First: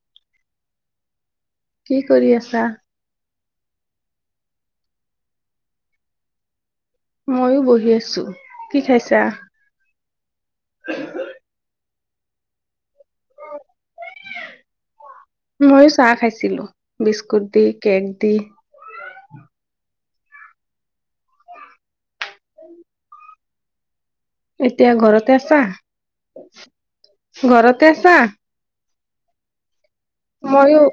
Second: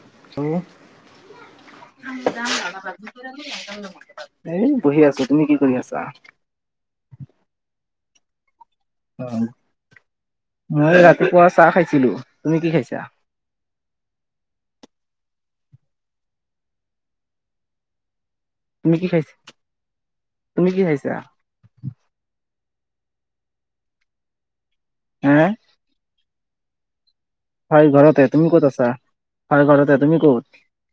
[unintelligible] কি কৰি আছা? এ বহি আছো, তুমি কি কৰি আছা? মইয়ো বহি আছো। কি খাইছা? অ' মই ৰাতিপুৱা চাহ খাইছো। ছিলো, তুমি কি খাইছা? ময়ো চাহ খাইছিলো, বিস্কুট দি কেক দি। তুমি কি খাইছা তুমি কি খাইছা? এতিয়া ঘৰতে হে আছা? [inaudible] হয় ঘৰতে, তুমি ক'ত আছা? হয় ঘৰতে। তুমি ক'ত ময়ো,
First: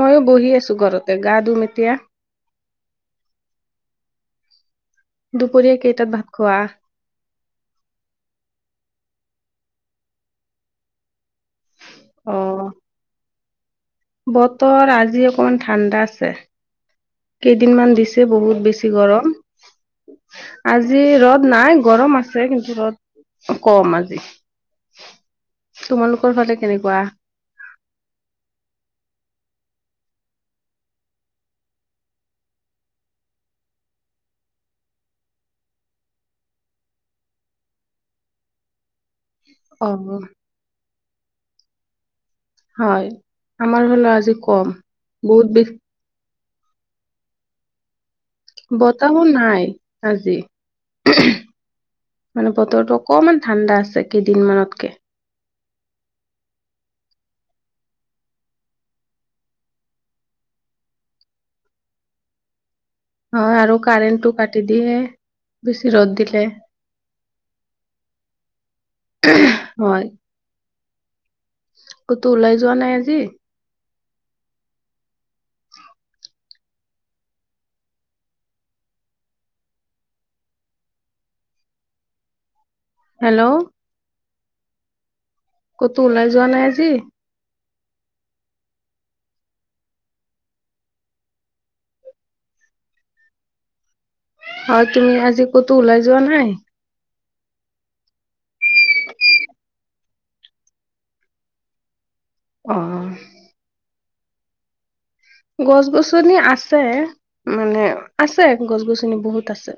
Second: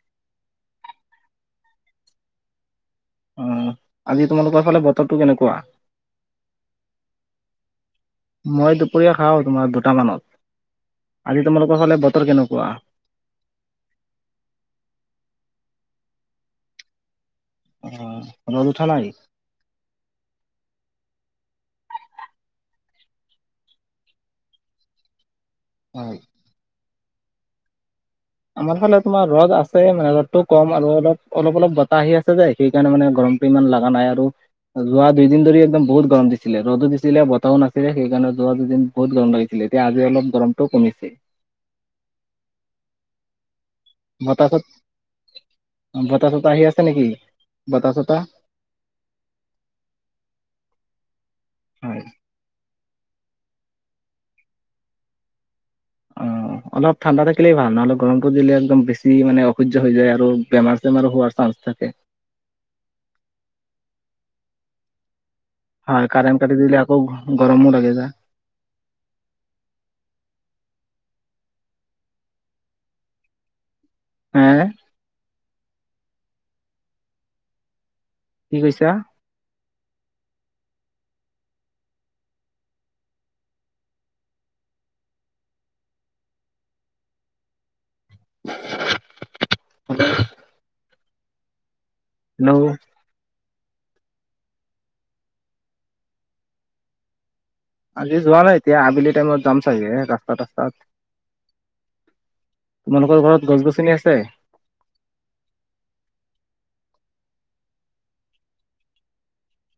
ময়ো বহি আছো। ঘৰতে, গা ধুম এতিয়া। অ' আজি তোমালোকৰ ফালে ব দুপৰীয়া কেইটাত ভাত খোৱা? মই দুপৰীয়া খাওঁ তোমাৰ দুটামানত আজি তোমালোক ফালে বতৰ কেনেকুৱা অ', বতৰ আজি অকণমান ঠাণ্ডা আছে কেইদিনমান দিছে অ বহুত ৰ'দ উঠা বেছি নাই গৰম আজি ৰ'দ নাই গৰম আছে কিন্তু ৰদ কম আজি হয় তোমালোকৰ ফালে কেনেকুৱা আমাৰ ফালে তোমাৰ ৰ'দ আছে মানে ৰ'দতটো কম আৰু অলপ অলপ অলপ বতাহ আহি আছে যে সেইকাৰণে মানে গৰমটো ইমান লগা নাই আৰু যোৱা দুইদিন ধৰি একদম বহুত গৰম দিছিলে ৰ'দো দিছিলে বতাহও নাছিলে সেইকাৰণে যোৱা দুইদিন বহুত গৰম লাগিছিল ছিলে এতিয়া আজি অ', অলপ গৰমটো কমিছে হয় আমাৰ ফালেও আজি বতাহ চত কম বহুত বে বতাহ আহি আছে নেকি বতাহ চতাহ বতাহো নাই আজি হয় মানে বতৰটো অকমান ঠাণ্ডা আছে কেইদিনমানতকে অ অলপ ঠাণ্ডা থাকিলেই ভাল নহ'লে গৰমটো দিলে একদম বেছি মানে অসহ্য হৈ যায় আৰু বেমাৰ চেমাৰো হোৱাৰ চান্স থাকে হয় আৰু কাৰেণ্টটো কাটি দিয়ে বেছি হয় ৰ'দ কাৰেণ্ট কাটি দিলে আকৌ গৰমো লাগি যায় হয় কতো ওলাই যোৱা নাই আজি হে কি কৈছা হেল্ল' ক'তো ওলাই যোৱা নাই আজি [unintelligible] ন হয় তুমি আজি ক'তো ওলাই যোৱা নাই আজি যোৱা নাই এতিয়া আবেলি টাইমত যাম চাগে ৰাস্তাতস্তাত অ তোমালোকৰ ঘৰত গছ গছনি আছে গছ গছনি আছে মানে আছে গছ গছনি বহুত আছে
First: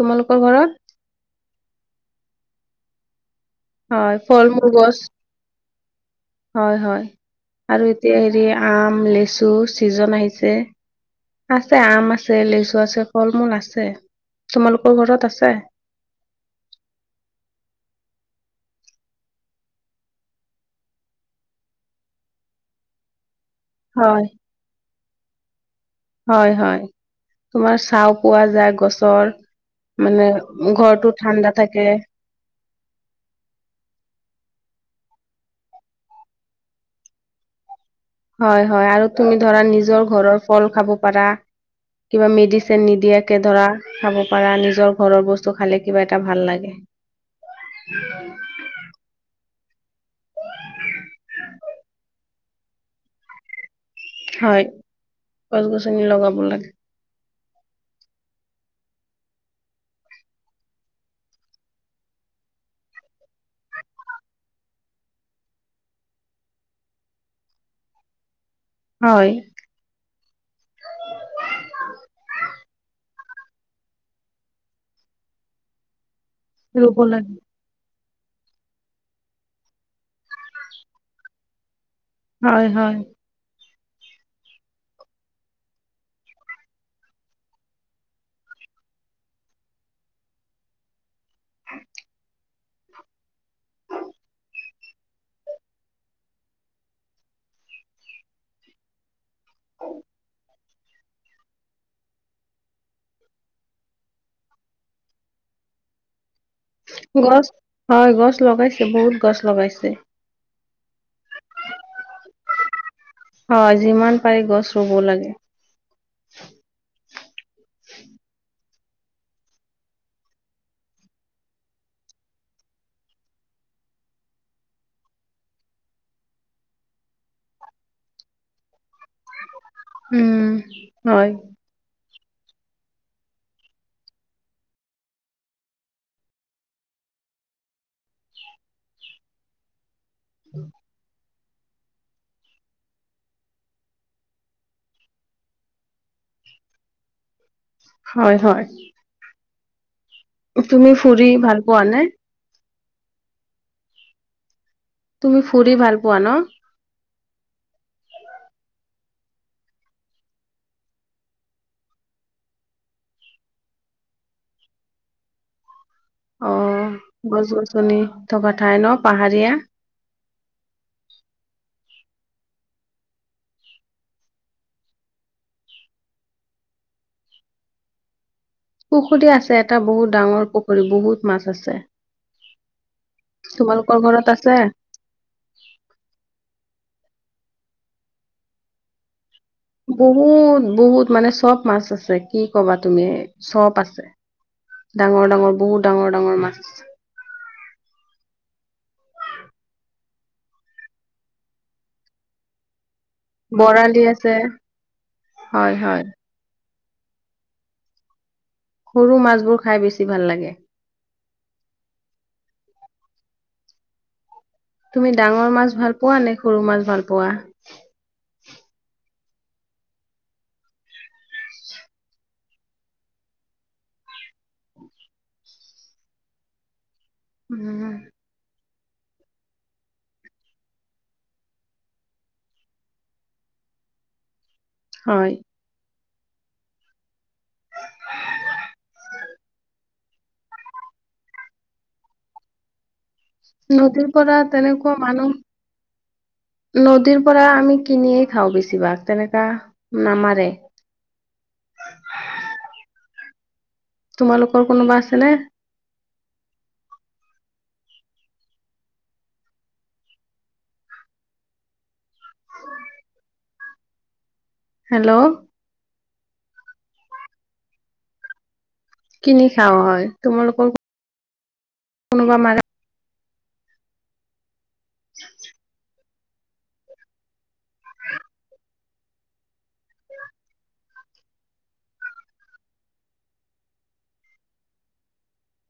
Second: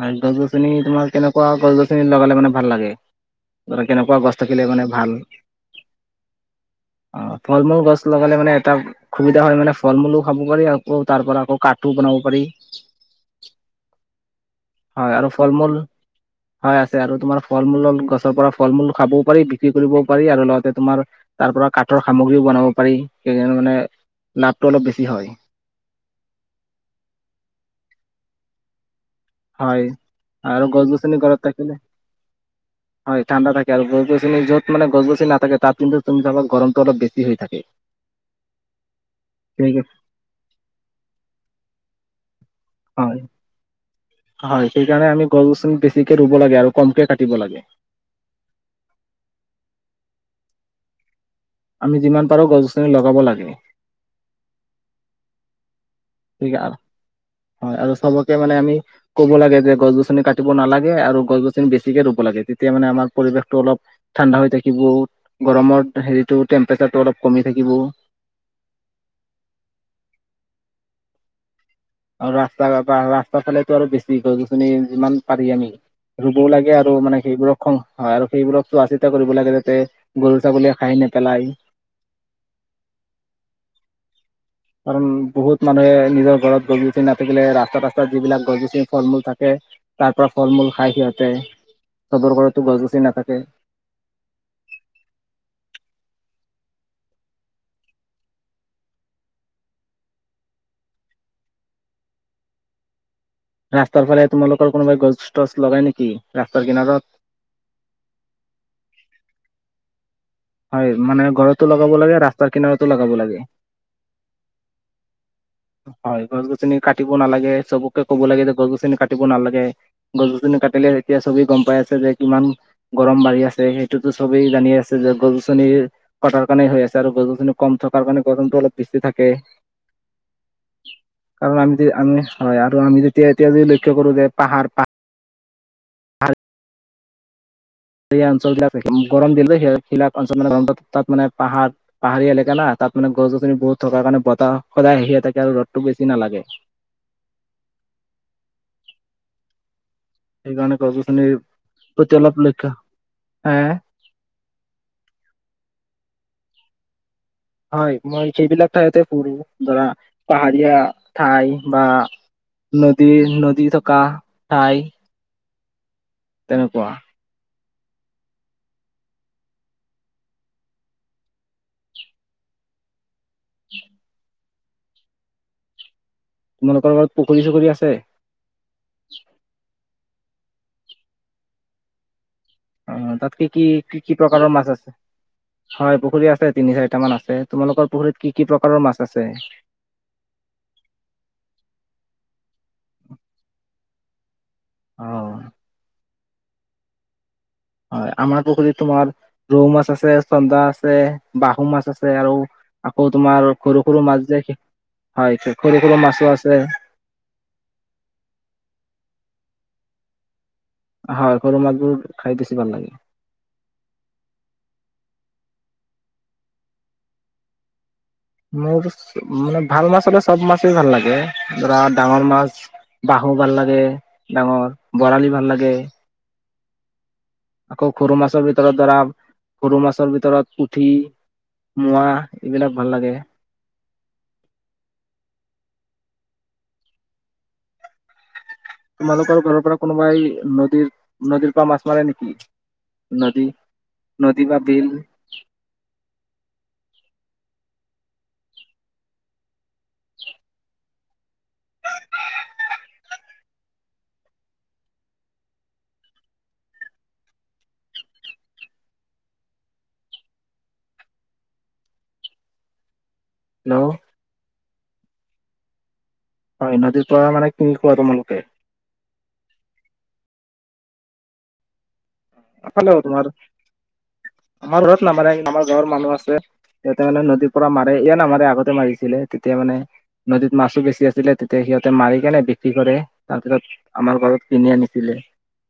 হয় গছ ঘৰত গছনি তোমাৰ কেনেকুৱা গছ গছনি লগালে মানে ভাল লাগে ধৰা হয় কেনেকুৱা গছ ফল থাকিলে মূল মানে গছ ভাল হয় হয় অ ফল মূল আৰু গছ এতিয়া লগালে হেৰি মানে এটা আম সুবিধা লিচু হয় মানে ফল চিজন মূলো খাব আহিছে পাৰি আকৌ তাৰ পৰা আকৌ আছে কাঠো আম বনাব আছে পাৰি লিচু আছে ফল মূল আছে তোমালোকৰ হয় ঘৰত আৰু আছে ফল মূল হয় আছে আৰু তোমাৰ ফল মূল গছৰ পৰা ফল মূল খাবও পাৰি বিক্ৰী কৰিবও পাৰি আৰু লগতে তোমাৰ তাৰ পৰা কাঠৰ সামগ্ৰীও বনাব পাৰি সেইকাৰণে মানে হয় লাভটো অলপ বেছি হয় হয় হয় তোমাৰ চাওঁক পোৱা যায় গছ হয় আৰু গছ গছনি গৰত ঠাণ্ডা থাকিলে থাকে হয় ঠাণ্ডা থাকে আৰু গছ গছনি য'ত মানে গছ গছি নাথাকে তাত কিন্তু চাবা গৰমটো অলপ বেছি হৈ থাকে হয় হয় আৰু তুমি ধৰা সেই নিজৰ ঘৰৰ ফল খাব পাৰা কিবা মেডি হয় নিদিয়াকে ধৰা খাব পাৰা হয় নিজৰ সেইকাৰণে ঘৰৰ আমি গছ বস্তু গছনি খালে কিবা বেছিকে এটা ৰুব ভাল আৰু লাগে কমকে কাটিব লাগে। আমি যিমান পাৰোঁ গছখনি লগাব লাগে হয় গছ গছ নী লগাব ঠিক লাগে আ- হয় আৰু চবকে মানে আমি ক'ব লাগে যে গছ গছনি কাটিব নালাগে আৰু গছ গছনি হয় আৰু সৱকে আমি কব লগে যে গছ গোচনি কৰিব নালাগে আৰু বেছিকে ৰুব লাগে তেতিয়া মানে আমাৰ পৰিৱেশটো অলপ ঠাণ্ডা হৈ থাকিব গৰমৰ হেৰিটো টেম্পাৰেচাৰটো অলপ কমি থাকিব হয় তাৰ ফালেতো আৰু বেছি গছ গছনি যিমান পাৰি আমি ৰুবও লাগে আৰু ৰুব মানে লাগে সেইবোৰক খ হয় আৰু সেইবোৰক চোৱা চিতা কৰিব লাগে যাতে গৰু ছাগলীয়ে খাই নেপেলায় হয় হয় কাৰণ বহুত মানুহে নিজৰ ঘৰত গছ গছনি নাথাকিলে তাস্তাত যিবিলাক গজছিনি ফল মূ থাকে তাৰ পৰা ফল মূল খাই সিহঁত যায় ঘৰত টো গছ গছনি নাথাকে অ ৰাস্তাৰ ফালে তোমালোকৰ কোনোবাই গছ টছ লগাই নেকি ৰাস্তাৰ কিনাৰত গছ হয় গছ লগাইছে বহুত গছ লগাইছে হয় মানে ঘৰতো লগাব লাগে ৰাস্তাৰ কিনাৰতো লগাব লাগে তো লগাব লাগে হয় যিমান পাৰি গছ ৰুব লাগে হয় গছ গছনি কাটিব নালাগে চবকে ক'ব লাগে যে গছ গছ কাটিব নালাগে গছনি কাটিলে এতিয়া চবেই গম পাই আছে যে কিমান গৰম বাঢ়ি আছে সেইটোতো চবেই জানিয়ে আছে যে গছনি কটাৰ কাৰণে হৈ আছে আৰু গছ গছনি কম থকাৰ কাৰণে গছনটো অলপ বেছি থাকে উম হয় কাৰণ আমি যে আমি হয় আৰু আমি যেতিয়া এতিয়া যদি লক্ষ্য কৰোঁ যে পাহাৰ পাহাৰ পা সেই অঞ্চল গিলা গৰম দিলো এ সেইবিলাক অঞ্চল মানে তাত মানে পাহাৰ পাহাৰীয়া এলেকা না তাত মানে গছ গছনি বহুত থকাৰ কাৰণে বতাহ সদায় আহিয়ে থাকে আৰু ৰ'দটো বেছি নালাগে হয় হয় সেইকাৰণে তুমি কৈছোঁ মানে ফুৰি সেই ভাল পোৱা নে? প্ৰতিটো অলপ লখা হেএ তুমি ফুৰি ভাল পোৱা ন হয় মই সেইবিলাক ঠাইতে পুৰো ধৰা পাহাৰীয়া ঠাই বা নদীৰ নদী থকা ঠাই অ তেনেকুৱা বছ বছ শুনি থকা ঠাই ন পাহাৰীয়া তোমালোকৰ লগৰত পুখুৰী চুখুৰী আছে পুখুৰি আছে এটা বহুত ডাঙৰ পুখুৰী বহুত মাছ আছে অ তাত কি কি তোমালোকৰ কি কি ঘৰত প্ৰকাৰৰ মাছ আছে হয় পুখুৰী আছে তিনি চাই কেইটামান আছে তোমালোকৰ পুখুৰীত কি কি প্ৰকাৰৰ মাছ আছে বহুত বহুত মানে চব মাছ আছে কি কবা তুমি চব আছে। অ ডাঙৰ ডাঙৰ বহুত ডাঙৰ ডাঙৰ ডাঙৰ মাছ হয় আমাৰ পুখুৰীত তোমাৰ ৰৌ মাছ আছে চন্দা আছে বাহু মাছ আছে আৰু আকৌ তোমাৰ সৰু বৰালি সৰু মাছ আছে যে হয় হয় সৰু সৰু হয়। মাছো আছে সৰু মাছবোৰ খাই বেছি ভাল লাগে হয় সৰু মাছবোৰ খাই বেছি ভাল লাগে তুমি ডাঙৰ মাছ ভাল পোৱা নে সৰু মাছ ভাল পোৱা মোৰ মানে ভাল মাছ হ'লে চব মাছেই ভাল লাগে ধৰা ডাঙৰ মাছ বাহু ভাল লাগে ডাঙৰ বৰালি ভাল লাগে আকৌ উম, সৰু মাছো বশু ধৰা সৰু মাছৰ ভিতৰত পুঠি মোৱা এইবিলাক ভাল লাগে হয় তোমালোকৰ ঘৰৰ পৰা কোনোবাই নদীৰ নদীৰ পৰা মাছ মাৰে নেকি নদী নদীৰ পৰা নদী বা বিল তেনেকুৱা মানুহ নদীৰ পৰা আমি কিনিয়ে খাওঁ বেছিভাগ তেনেকা নামাৰে তোমালোকৰ কোনোবা আছেনে হেল্ল' হেল্ল' হয় নদীৰ পৰা মানে কিনি খোৱা তোমালোকে কিনি খাওঁ হয় তোমালোকৰ কোনোবা মাৰে ভালে হ তোমাৰ আমাৰ ঘৰত নামানে আমাৰ গাঁৱৰ মানুহ আছে সিহঁতে মানে নদীৰ পৰা মাৰে ইয় নামাৰে আগতে মাৰিছিলে তেতিয়া মানে নদীত মাছো বেছি আছিলে তেতিয়া সিহঁতে মাৰি কেনে বিক্ৰী কৰে তাৰপিছত আমাৰ ঘৰত কিনি আনিছিলে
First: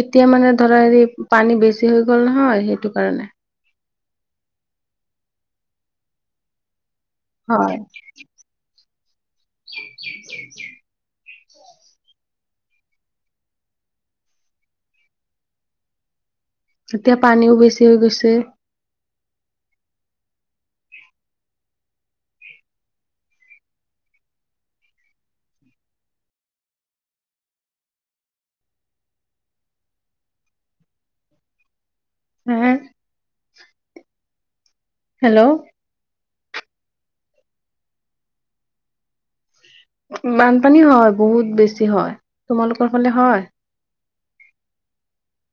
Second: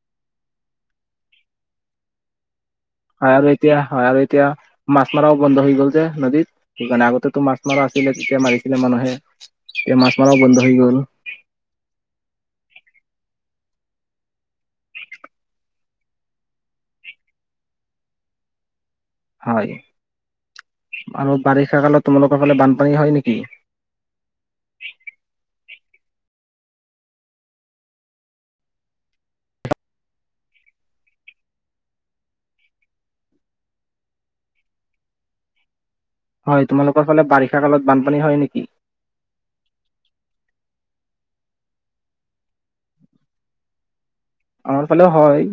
এতিয়া মানে ধৰা হেৰি পানী বেছি হৈ গ'ল নহয় সেই আৰু এতিয়া হয় আৰু এতিয়া মাছ মৰাাও বন্ধ হৈ গ'ল যে নদীত সেইকাৰণে আগতেতো মাছ হয় মৰা আছিলে তেতিয়া মাৰিছিলে মানুহে তেতিয়া মাছ মৰাও বন্ধ হৈ গ'ল [unintelligible] এতিয়া পানীও বেছি হৈ গৈছে হয় আৰু বাৰিষা কালত তোমালোকৰ ফালে বানপানী হয় নেকি হয় হেল্ল' হয় তোমালোকৰ ফালে বাৰিষা কালত বানপানী হয় নেকি বানপানী হয় বহুত বেছি হয় তোমালোকৰ ফালে হয় আমাৰ ফালেও হয়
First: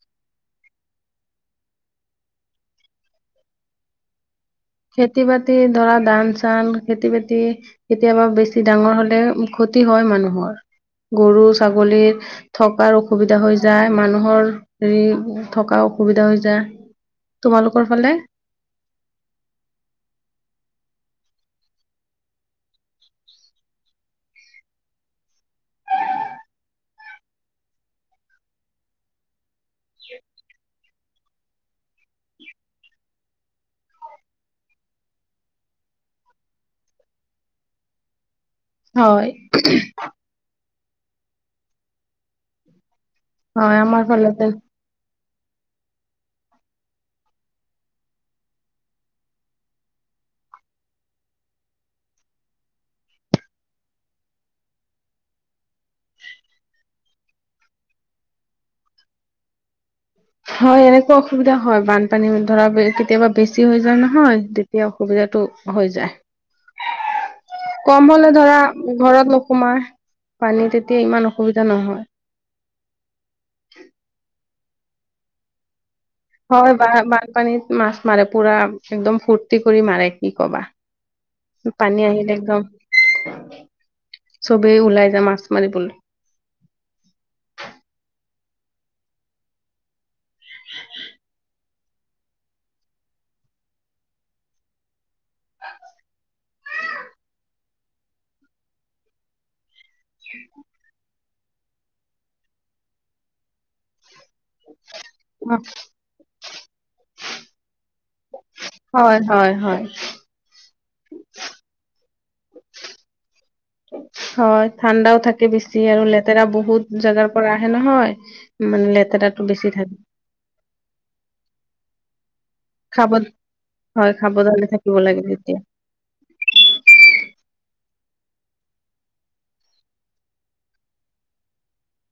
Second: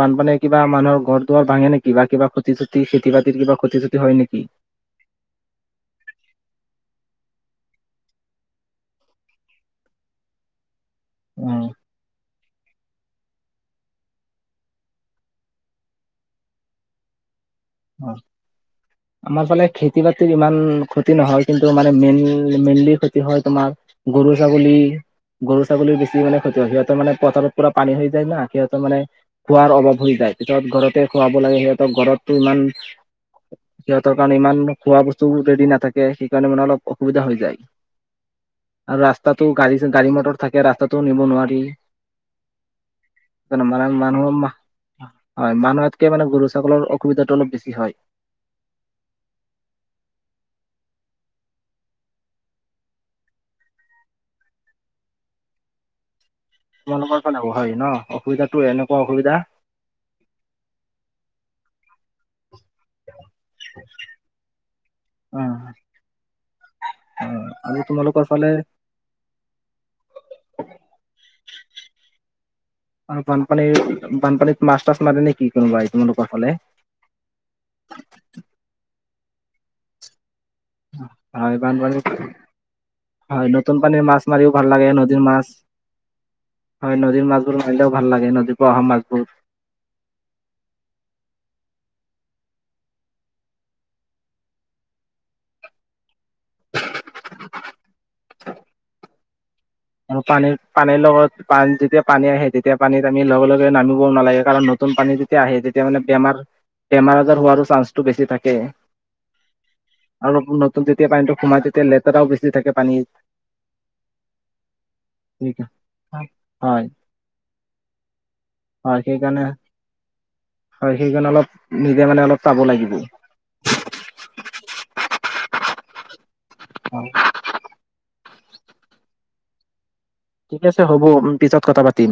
বানপানীয়ে কিবা মানুহৰ ঘৰ দুৱাৰ ভাঙে নেকি বা কিবা ক্ষতি চতি খেতি বাতিৰ কিবা ক্ষতি চতি হয় নেকি খেতি বাতি ধৰা ধান চান খেতি বাতি কেতিয়াবা বেছি ডাঙৰ হলে ক্ষতি হয় মানুহৰ গৰু উম ছাগলীৰ থকাৰ অসুবিধা হৈ যায় মানুহৰ হেৰি থকা অসুবিধা হৈ যায় তোমালোকৰ ফালে হয়। আমাৰ ফালে খেতি বাতিৰ ইমান ক্ষতি নহয় কিন্তু মানে মেইনল মেইনলি ক্ষতি হয় তোমাৰ গৰু ছাগলী গৰু ছাগলীৰ বেছি মানে ক্ষতি হয় সিহঁতৰ মানে পথাৰত পূৰা পানী হৈ যায় না সিহঁতৰ মানে খোৱাৰ অভাৱ হৈ যায় ভিতৰত ঘৰতে খুৱাব লাগে সিহঁতক ঘৰত ইমান সিহঁতৰ কাৰণে ইমান খোৱা বস্তু ৰেডি নাথাকে সেইকাৰণে মানে অলপ অসুবিধা হৈ যায় আৰু হয় ৰাস্তাটো গাড়ী গাড়ী মটৰ থাকে ৰাস্তাত নিব নোৱাৰি হয় মানে আমাৰ মানুহ ফালতে হয় মানুহতকে মানে গৰু ছাগলৰ অসুবিধাটো অলপ বেছি হয় [unintelligible] তোমালোকৰ [unintelligible] হয় ন অসুবিধাটো এনেকুৱা অসুবিধা হয় এনেকুৱা অসুবিধা হয় বানপানী বুলি ধৰা কেতিয়াবা বেছি হৈ যায় নহয় তেতিয়া অ অসুবিধাটো হৈ যায় অ আৰু কম তোমালোকৰ হলে ফালে ধৰা ঘৰত নোসোমাই পানী তেতিয়া ইমান অসুবিধা নহয় আৰু বানপানীৰ বানপানী মাষ্টাৰ [unintelligible] নেকি কনোবাই হয় বা বানপানীত মাছ মাৰে পুৰা একদম ফূৰ্তি কৰি মাৰে কি কবা হয় বানপানী পানী আহিলে একদম হয় নতুন পানীৰ মাছ মাৰিও ভাল চবেই লাগে ওলাই নদীৰ যায় মাছ মাৰিবলৈ হয় নদীৰ মাছবোৰ মাৰিলেও ভাল লাগে নদী অহা মাছবোৰ [unintelligible] আৰু পানীৰ পানীৰ লগত পানী যেতিয়া পানী আহে তেতিয়া পানীত আমি লগে লগে নামি নালাগে কাৰণ নতুন পানী যেতিয়া আহে তেতিয়া মানে বেমাৰ বেমাৰ হোৱাৰো চাঞ্চটো বেছি থাকে হয় হয় হয় আৰু নতুন যেতিয়া পানীটো সোমাই তেতিয়া লেতেৰাও বেছি থাকে পানীত হয় ঠাণ্ডাও থাকে বেছি আৰু হয় লেতেৰা হয় বহুত জেগাৰ পৰা আহে নহয় মানে হয় সেইকাৰণে লেতেৰাতটো বেছি থাকে হয় সেইকাৰণে অলপ নিজে মানে অলপ চাব লাগিব খাবত হয় খাবালে [inaudible] দ লাগে তেতিয়া অ [unintelligible] ঠিক আছে হ'ব পিছত কথা পাতিম